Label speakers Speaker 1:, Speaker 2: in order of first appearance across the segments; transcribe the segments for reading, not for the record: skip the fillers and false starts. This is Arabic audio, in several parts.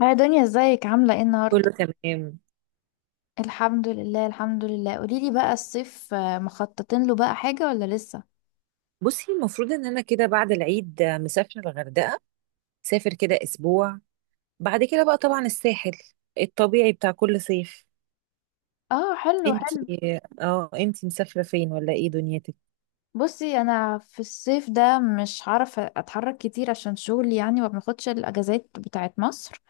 Speaker 1: هاي دنيا، ازيك عاملة ايه النهاردة؟
Speaker 2: كله تمام.
Speaker 1: الحمد لله، الحمد لله. قوليلي بقى الصيف مخططين له بقى حاجة ولا لسه؟
Speaker 2: بصي، المفروض ان انا كده بعد العيد مسافره الغردقه. سافر كده اسبوع. بعد كده بقى طبعا الساحل الطبيعي بتاع كل صيف.
Speaker 1: اه، حلو
Speaker 2: انتي
Speaker 1: حلو.
Speaker 2: اه انتي مسافره فين ولا ايه دنيتك؟
Speaker 1: بصي، انا في الصيف ده مش هعرف اتحرك كتير عشان شغلي، يعني ما بناخدش الاجازات بتاعت مصر.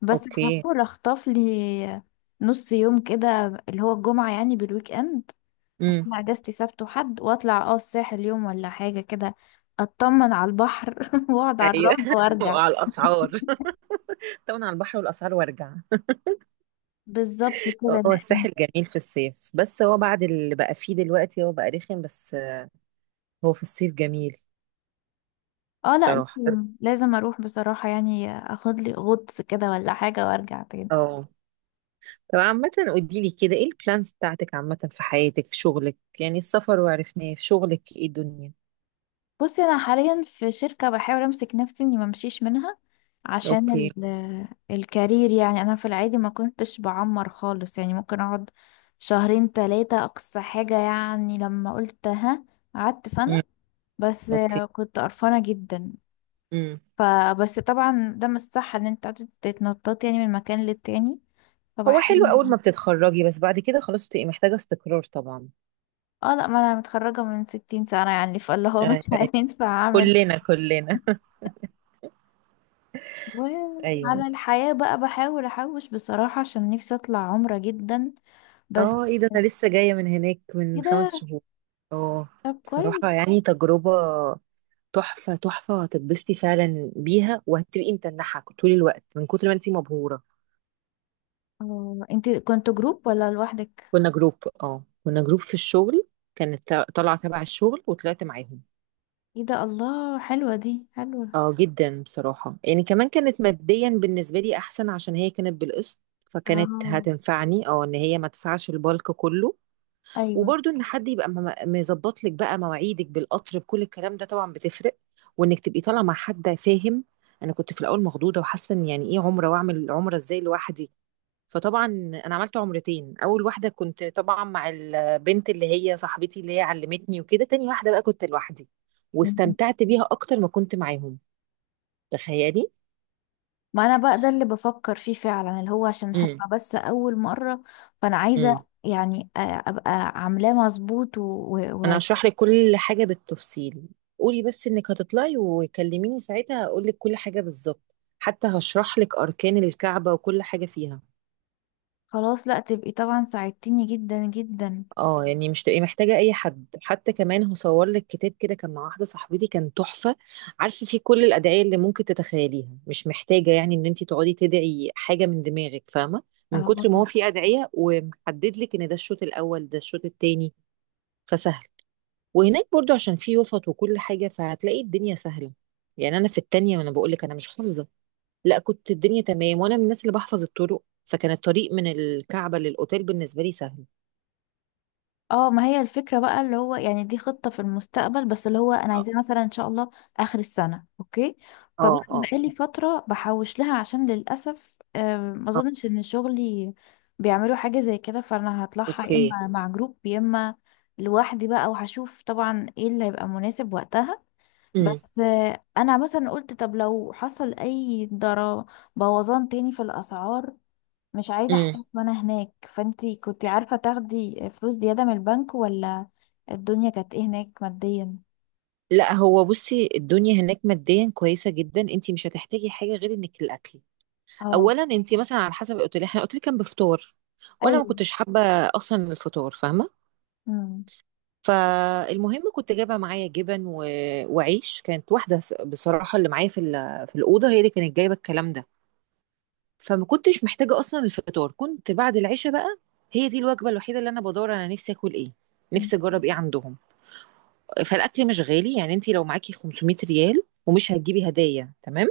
Speaker 1: بس
Speaker 2: اوكي.
Speaker 1: هحاول اخطف لي نص يوم كده، اللي هو الجمعة يعني بالويك اند.
Speaker 2: امم.
Speaker 1: عشان اجازتي سبت وحد، واطلع الساحل يوم ولا حاجة كده. اطمن على البحر واقعد على
Speaker 2: ايوه.
Speaker 1: الرمل وارجع.
Speaker 2: وعلى الاسعار. طبعا على البحر والاسعار وارجع.
Speaker 1: بالظبط كده.
Speaker 2: هو
Speaker 1: لا،
Speaker 2: الساحل جميل في الصيف، بس هو بعد اللي بقى فيه دلوقتي هو بقى رخم بس. هو في الصيف جميل.
Speaker 1: اه، لا
Speaker 2: بصراحه،
Speaker 1: لازم لازم اروح بصراحة، يعني اخد لي غطس كده ولا حاجة وارجع تاني.
Speaker 2: اه. طب عامة، قوليلي كده، ايه البلانز بتاعتك عامة في حياتك في شغلك يعني؟ السفر وعرفناه في شغلك، ايه الدنيا؟
Speaker 1: بصي، انا حاليا في شركة، بحاول امسك نفسي اني ما امشيش منها عشان
Speaker 2: اوكي.
Speaker 1: الكارير، يعني انا في العادي ما كنتش بعمر خالص، يعني ممكن اقعد شهرين ثلاثة اقصى حاجة، يعني لما قلت ها قعدت
Speaker 2: امم.
Speaker 1: سنة. بس
Speaker 2: اوكي.
Speaker 1: كنت قرفانة جدا،
Speaker 2: امم.
Speaker 1: فبس طبعا ده مش صح ان انت قاعدة تتنططي يعني من مكان للتاني،
Speaker 2: هو حلو
Speaker 1: فبحاول.
Speaker 2: اول ما بتتخرجي، بس بعد كده خلاص بتبقي محتاجة استقرار طبعا.
Speaker 1: اه، لا ما انا متخرجة من 60 سنة يعني، فاللي هو مش
Speaker 2: أيوة.
Speaker 1: هينفع اعمل.
Speaker 2: كلنا كلنا. ايوه.
Speaker 1: وعلى الحياة بقى بحاول احوش بصراحة عشان نفسي اطلع عمرة جدا، بس
Speaker 2: اه، ايه ده، انا لسه جاية من هناك من خمس
Speaker 1: كده.
Speaker 2: شهور اه.
Speaker 1: طب كويس.
Speaker 2: بصراحة يعني، تجربة تحفة تحفة، هتتبسطي فعلا بيها وهتبقي متنحة طول الوقت من كتر ما انتي مبهورة.
Speaker 1: اه، انت كنت جروب ولا لوحدك؟
Speaker 2: كنا جروب في الشغل. كانت طالعة تبع الشغل وطلعت معاهم.
Speaker 1: ايه ده، الله، حلوة دي حلوة.
Speaker 2: اه جدا، بصراحة يعني، كمان كانت ماديا بالنسبة لي احسن عشان هي كانت بالقسط.
Speaker 1: اه،
Speaker 2: فكانت هتنفعني، ان هي ما تدفعش البالك كله.
Speaker 1: ايوه،
Speaker 2: وبرضه ان حد يبقى مظبط لك بقى مواعيدك بالقطر، بكل الكلام ده طبعا بتفرق. وانك تبقي طالعة مع حد فاهم. انا كنت في الاول مخضوضة وحاسة ان يعني ايه عمرة، واعمل عمرة ازاي لوحدي؟ فطبعا انا عملت عمرتين، اول واحده كنت طبعا مع البنت اللي هي صاحبتي اللي هي علمتني وكده، تاني واحده بقى كنت لوحدي
Speaker 1: مم.
Speaker 2: واستمتعت بيها اكتر ما كنت معاهم. تخيلي.
Speaker 1: ما انا بقى ده اللي بفكر فيه فعلا، اللي هو عشان
Speaker 2: امم.
Speaker 1: هتبقى بس اول مرة، فانا عايزة
Speaker 2: امم.
Speaker 1: يعني ابقى عاملاه مظبوط و... و...
Speaker 2: انا
Speaker 1: و...
Speaker 2: هشرح لك كل حاجه بالتفصيل. قولي بس انك هتطلعي وكلميني ساعتها، هقول لك كل حاجه بالظبط، حتى هشرح لك اركان الكعبه وكل حاجه فيها.
Speaker 1: خلاص، لا تبقي طبعا ساعدتيني جدا جدا.
Speaker 2: اه يعني مش تبقي محتاجة أي حد، حتى كمان هو صور لك كتاب كده، كان مع واحدة صاحبتي، كان تحفة. عارفة، فيه كل الأدعية اللي ممكن تتخيليها، مش محتاجة يعني إن أنت تقعدي تدعي حاجة من دماغك، فاهمة؟ من كتر ما هو
Speaker 1: اه،
Speaker 2: فيه أدعية ومحدد لك إن ده الشوط الأول، ده الشوط التاني. فسهل. وهناك برضو، عشان فيه وسط وكل حاجة، فهتلاقي الدنيا سهلة. يعني أنا في التانية وأنا بقول لك أنا مش حافظة، لا، كنت الدنيا تمام، وأنا من الناس اللي بحفظ الطرق، فكان الطريق من الكعبة للأوتيل بالنسبة لي سهل.
Speaker 1: اه، ما هي الفكرة بقى، اللي هو يعني دي خطة في المستقبل، بس اللي هو انا
Speaker 2: اه.
Speaker 1: عايزاه مثلا ان شاء الله اخر السنة، اوكي. فبقى
Speaker 2: اه. آه.
Speaker 1: بقالي فترة بحوش لها عشان للأسف ما
Speaker 2: آه.
Speaker 1: اظنش ان شغلي بيعملوا حاجة زي كده، فانا هطلعها يا
Speaker 2: اوكي.
Speaker 1: اما مع جروب يا اما لوحدي بقى، وهشوف طبعا ايه اللي هيبقى مناسب وقتها.
Speaker 2: امم.
Speaker 1: بس انا مثلا قلت طب لو حصل اي ضرر، بوظان تاني في الاسعار، مش عايزة
Speaker 2: امم.
Speaker 1: احتاس وانا هناك، فانتي كنتي عارفة تاخدي فلوس زيادة من البنك، ولا الدنيا كانت ايه هناك ماديا؟
Speaker 2: لا هو، بصي، الدنيا هناك ماديا كويسه جدا، انت مش هتحتاجي حاجه غير انك الاكل.
Speaker 1: اه،
Speaker 2: اولا انت مثلا على حسب الاوتيل، احنا الاوتيل كان بفطار، وانا ما
Speaker 1: ايوه،
Speaker 2: كنتش حابه اصلا الفطار، فاهمه؟
Speaker 1: امم.
Speaker 2: فالمهم، كنت جايبه معايا جبن، وعيش، كانت واحده بصراحه، اللي معايا في الاوضه هي اللي كانت جايبه الكلام ده. فما كنتش محتاجه اصلا الفطار، كنت بعد العشاء بقى هي دي الوجبه الوحيده اللي انا بدور انا نفسي اكل ايه، نفسي اجرب ايه عندهم. فالاكل مش غالي يعني، انت لو معاكي 500 ريال ومش هتجيبي هدايا، تمام،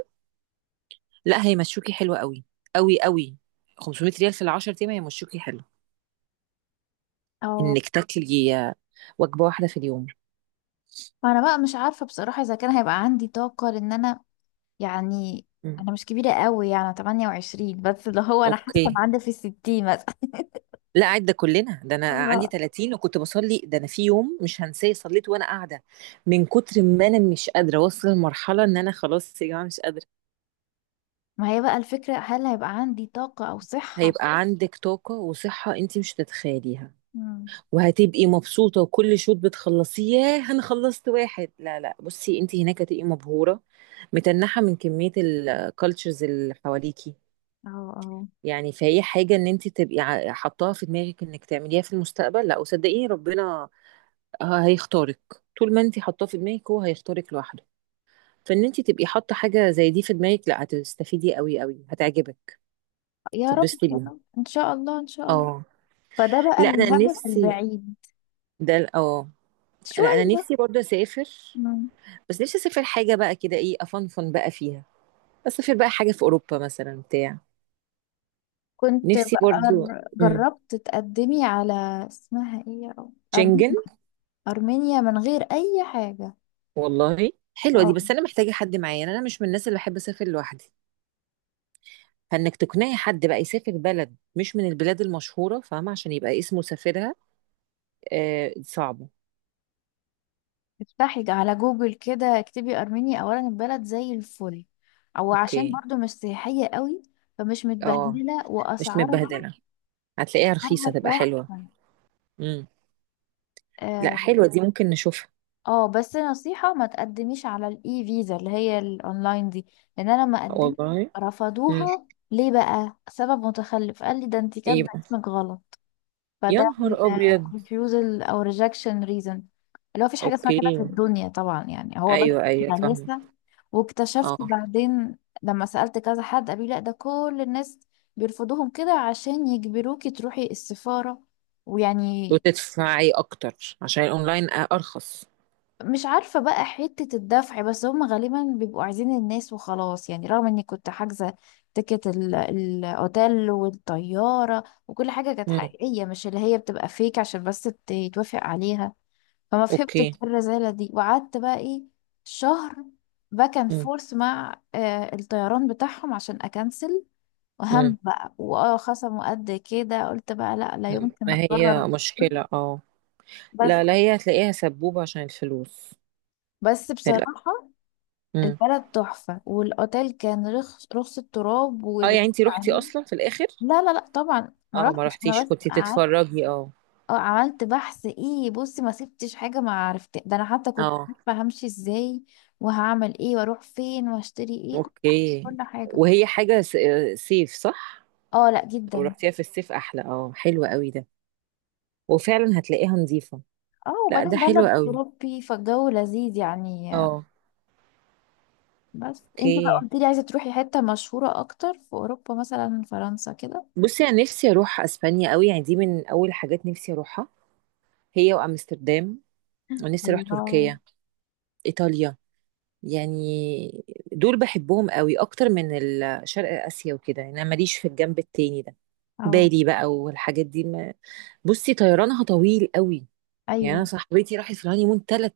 Speaker 2: لا، هيمشوكي حلو. قوي قوي قوي، 500 ريال في العشر ايام هيمشوكي حلو،
Speaker 1: اه،
Speaker 2: انك تاكلي وجبه واحده في اليوم.
Speaker 1: انا بقى مش عارفة بصراحة اذا كان هيبقى عندي طاقة، لان انا يعني
Speaker 2: مم.
Speaker 1: انا مش كبيرة قوي، يعني 28، بس اللي هو انا حاسة ان
Speaker 2: اوكي.
Speaker 1: عندي في الستين مثلا
Speaker 2: لا قاعد، ده كلنا، ده انا عندي
Speaker 1: الله.
Speaker 2: 30 وكنت بصلي، ده انا في يوم مش هنساه صليت وانا قاعده من كتر ما انا مش قادره اوصل لمرحله ان انا خلاص يا جماعه مش قادره.
Speaker 1: ما هي بقى الفكرة، هل هيبقى عندي طاقة او صحة؟
Speaker 2: هيبقى عندك طاقه وصحه انت مش هتتخيليها،
Speaker 1: امم،
Speaker 2: وهتبقي مبسوطة، وكل شوط بتخلصيه ياه أنا خلصت واحد، لا لا، بصي، أنت هناك هتبقي مبهورة متنحة من كمية الكالتشرز اللي حواليكي.
Speaker 1: اه، اه،
Speaker 2: يعني فهي حاجة إن أنت تبقي حطاها في دماغك إنك تعمليها في المستقبل، لا، وصدقيني ربنا هيختارك، طول ما أنت حطاه في دماغك هو هيختارك لوحده. فإن أنت تبقي حاطة حاجة زي دي في دماغك، لا هتستفيدي قوي قوي، هتعجبك،
Speaker 1: يا رب
Speaker 2: تتبسطي
Speaker 1: يا
Speaker 2: بيها.
Speaker 1: رب، ان شاء الله، ان شاء الله.
Speaker 2: اه،
Speaker 1: فده بقى
Speaker 2: لا أنا
Speaker 1: الهدف
Speaker 2: نفسي.
Speaker 1: البعيد
Speaker 2: ده ال- اه لا أنا
Speaker 1: شوية.
Speaker 2: نفسي برضه أسافر.
Speaker 1: مم.
Speaker 2: بس نفسي اسافر حاجه بقى كده، ايه، افنفن بقى فيها. اسافر بقى حاجه في اوروبا مثلا بتاع.
Speaker 1: كنت
Speaker 2: نفسي
Speaker 1: بقى
Speaker 2: برضو،
Speaker 1: جربت تقدمي على، اسمها ايه، يا رب،
Speaker 2: شنجن.
Speaker 1: أرمينيا؟ أرمينيا من غير أي حاجة.
Speaker 2: والله حلوه دي،
Speaker 1: اه،
Speaker 2: بس انا محتاجه حد معايا، يعني انا مش من الناس اللي بحب اسافر لوحدي. فانك تقنعي حد بقى يسافر بلد مش من البلاد المشهوره، فاهمه؟ عشان يبقى اسمه سافرها. آه، صعبه.
Speaker 1: افتحي على جوجل كده، اكتبي أرمينيا، أولا البلد زي الفل، أو عشان
Speaker 2: اوكي.
Speaker 1: برضو مش سياحية قوي، فمش
Speaker 2: اه،
Speaker 1: متبهدلة،
Speaker 2: مش
Speaker 1: وأسعارها
Speaker 2: متبهدله، هتلاقيها رخيصه
Speaker 1: أسعارها
Speaker 2: تبقى حلوه.
Speaker 1: تحفة.
Speaker 2: امم. لا
Speaker 1: آه،
Speaker 2: حلوه دي، ممكن نشوفها.
Speaker 1: اه بس نصيحة ما تقدميش على الاي فيزا اللي هي الاونلاين دي، لان انا لما قدمت
Speaker 2: والله. امم.
Speaker 1: رفضوها. ليه بقى؟ سبب متخلف قال لي ده انت
Speaker 2: ايه
Speaker 1: كاتبه
Speaker 2: بقى؟
Speaker 1: اسمك غلط.
Speaker 2: يا
Speaker 1: فده
Speaker 2: نهار ابيض.
Speaker 1: الريفيوزل او ريجكشن ريزن، اللي هو مفيش حاجة اسمها كده
Speaker 2: اوكي.
Speaker 1: في الدنيا طبعا، يعني هو بس
Speaker 2: ايوه ايوه، فاهمه.
Speaker 1: غلاسة. واكتشفت
Speaker 2: اه
Speaker 1: بعدين لما سألت كذا حد، قالوا لي لا ده كل الناس بيرفضوهم كده عشان يجبروكي تروحي السفارة، ويعني،
Speaker 2: وتدفعي اكتر، عشان الاونلاين ارخص.
Speaker 1: مش عارفة بقى حتة الدفع، بس هم غالبا بيبقوا عايزين الناس وخلاص، يعني رغم اني كنت حاجزة تيكت الاوتيل والطيارة وكل حاجة كانت
Speaker 2: مم.
Speaker 1: حقيقية، مش اللي هي بتبقى فيك عشان بس يتوافق عليها. فما فهمت
Speaker 2: اوكي.
Speaker 1: الرزالة دي، وقعدت بقى ايه شهر باك اند
Speaker 2: مم.
Speaker 1: فورث مع الطيران بتاعهم عشان اكنسل،
Speaker 2: مم.
Speaker 1: وهم بقى خصموا قد كده، قلت بقى لا لا
Speaker 2: مم.
Speaker 1: يمكن
Speaker 2: ما هي
Speaker 1: اقرر
Speaker 2: مشكلة اه.
Speaker 1: بس
Speaker 2: لا لا، هي هتلاقيها سبوبة عشان الفلوس،
Speaker 1: بس
Speaker 2: للأسف.
Speaker 1: بصراحة،
Speaker 2: مم.
Speaker 1: البلد تحفة، والأوتيل كان رخص رخص التراب،
Speaker 2: اه يعني،
Speaker 1: والرخص
Speaker 2: انتي روحتي
Speaker 1: عليه.
Speaker 2: اصلا في الاخر؟
Speaker 1: لا لا لا طبعا ما
Speaker 2: اه، ما
Speaker 1: رحتش أنا،
Speaker 2: رحتيش،
Speaker 1: بس
Speaker 2: كنتي
Speaker 1: قعدت.
Speaker 2: بتتفرجي؟ اه.
Speaker 1: اه، عملت بحث، ايه، بصي ما سبتش حاجة، ما عرفت، ده أنا حتى كنت
Speaker 2: اه.
Speaker 1: عارفة همشي ازاي، وهعمل ايه، واروح فين، واشتري ايه، كل حاجة،
Speaker 2: اوكي.
Speaker 1: كل حاجة.
Speaker 2: وهي حاجة صيف صح؟
Speaker 1: اه، لا
Speaker 2: لو
Speaker 1: جدا.
Speaker 2: رحتيها في الصيف احلى، اه، حلوة قوي ده، وفعلا هتلاقيها نظيفة.
Speaker 1: اه،
Speaker 2: لا ده
Speaker 1: وبعدين
Speaker 2: حلو
Speaker 1: بلد
Speaker 2: قوي.
Speaker 1: أوروبي، فالجو لذيذ يعني.
Speaker 2: اه.
Speaker 1: بس انت بقى
Speaker 2: اوكي.
Speaker 1: قلت لي عايزة تروحي حتة مشهورة أكتر في أوروبا، مثلا فرنسا كده.
Speaker 2: بصي انا نفسي اروح اسبانيا قوي، يعني دي من اول حاجات نفسي اروحها، هي وامستردام. ونفسي اروح
Speaker 1: الله.
Speaker 2: تركيا، ايطاليا، يعني دول بحبهم قوي اكتر من شرق اسيا وكده، يعني انا ماليش في الجنب التاني ده،
Speaker 1: اه،
Speaker 2: بالي بقى والحاجات دي ما. بصي طيرانها طويل قوي، يعني انا
Speaker 1: أيوه،
Speaker 2: صاحبتي راحت في الهانيمون ثلاث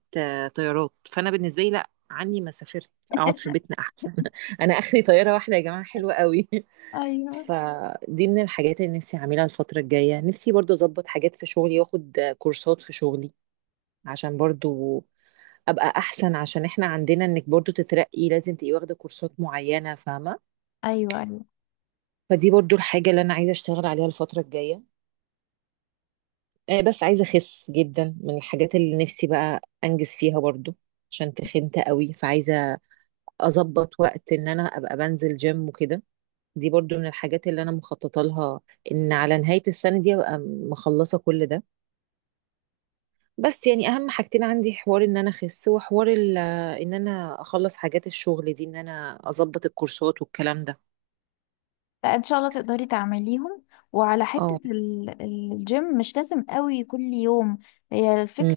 Speaker 2: طيارات، فانا بالنسبه لي لا، عني ما سافرت، اقعد في بيتنا احسن. انا اخري طياره واحده يا جماعه، حلوه قوي.
Speaker 1: ايوه،
Speaker 2: فدي من الحاجات اللي نفسي اعملها الفتره الجايه، نفسي برضو اظبط حاجات في شغلي، واخد كورسات في شغلي عشان برضو ابقى احسن، عشان احنا عندنا انك برضو تترقي لازم تبقي واخده كورسات معينه، فاهمه؟
Speaker 1: ايوه، ايوه.
Speaker 2: فدي برضو الحاجه اللي انا عايزه اشتغل عليها الفتره الجايه. بس عايزه اخس جدا، من الحاجات اللي نفسي بقى انجز فيها برضو عشان تخنت قوي، فعايزه اظبط وقت ان انا ابقى بنزل جيم وكده. دي برضو من الحاجات اللي انا مخططه لها، ان على نهايه السنه دي ابقى مخلصه كل ده. بس يعني اهم حاجتين عندي، حوار ان انا اخس، وحوار ان انا اخلص حاجات الشغل دي، ان انا اظبط الكورسات والكلام ده.
Speaker 1: لا، ان شاء الله تقدري تعمليهم. وعلى
Speaker 2: اه.
Speaker 1: حتة الجيم، مش لازم قوي كل يوم، هي الفكرة
Speaker 2: امم.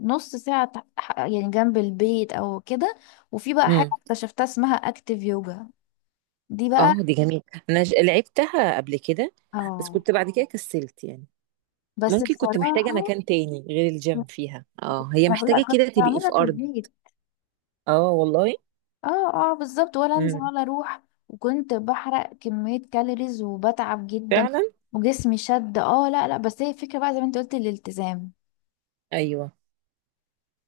Speaker 1: نص ساعة يعني جنب البيت او كده. وفي بقى حاجة
Speaker 2: امم.
Speaker 1: اكتشفتها اسمها اكتيف يوجا، دي بقى،
Speaker 2: اه دي جميل، انا لعبتها قبل كده، بس
Speaker 1: اه
Speaker 2: كنت بعد كده كسلت يعني.
Speaker 1: بس
Speaker 2: ممكن كنت محتاجة
Speaker 1: بصراحة
Speaker 2: مكان تاني غير الجيم فيها، اه، هي
Speaker 1: انا كنت، لا،
Speaker 2: محتاجة
Speaker 1: كنت
Speaker 2: كده تبقي
Speaker 1: بعملها
Speaker 2: في
Speaker 1: في
Speaker 2: ارض.
Speaker 1: البيت.
Speaker 2: اه والله.
Speaker 1: اه، اه، بالظبط، ولا انزل
Speaker 2: امم.
Speaker 1: ولا اروح، وكنت بحرق كمية كالوريز وبتعب جدا،
Speaker 2: فعلا.
Speaker 1: وجسمي شد. اه، لا لا بس هي الفكرة بقى زي ما انت قلت الالتزام.
Speaker 2: ايوه.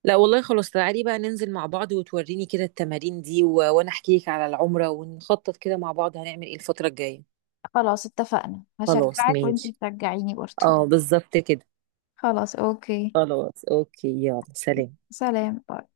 Speaker 2: لا والله خلاص، تعالي بقى ننزل مع بعض وتوريني كده التمارين دي، وانا احكي لك على العمرة ونخطط كده مع بعض هنعمل ايه الفترة الجاية.
Speaker 1: خلاص اتفقنا،
Speaker 2: خلاص
Speaker 1: هشجعك وانتي
Speaker 2: ماشي.
Speaker 1: تشجعيني برضو.
Speaker 2: اه بالظبط كده.
Speaker 1: خلاص، اوكي،
Speaker 2: خلاص اوكي، يلا، سلام.
Speaker 1: سلام.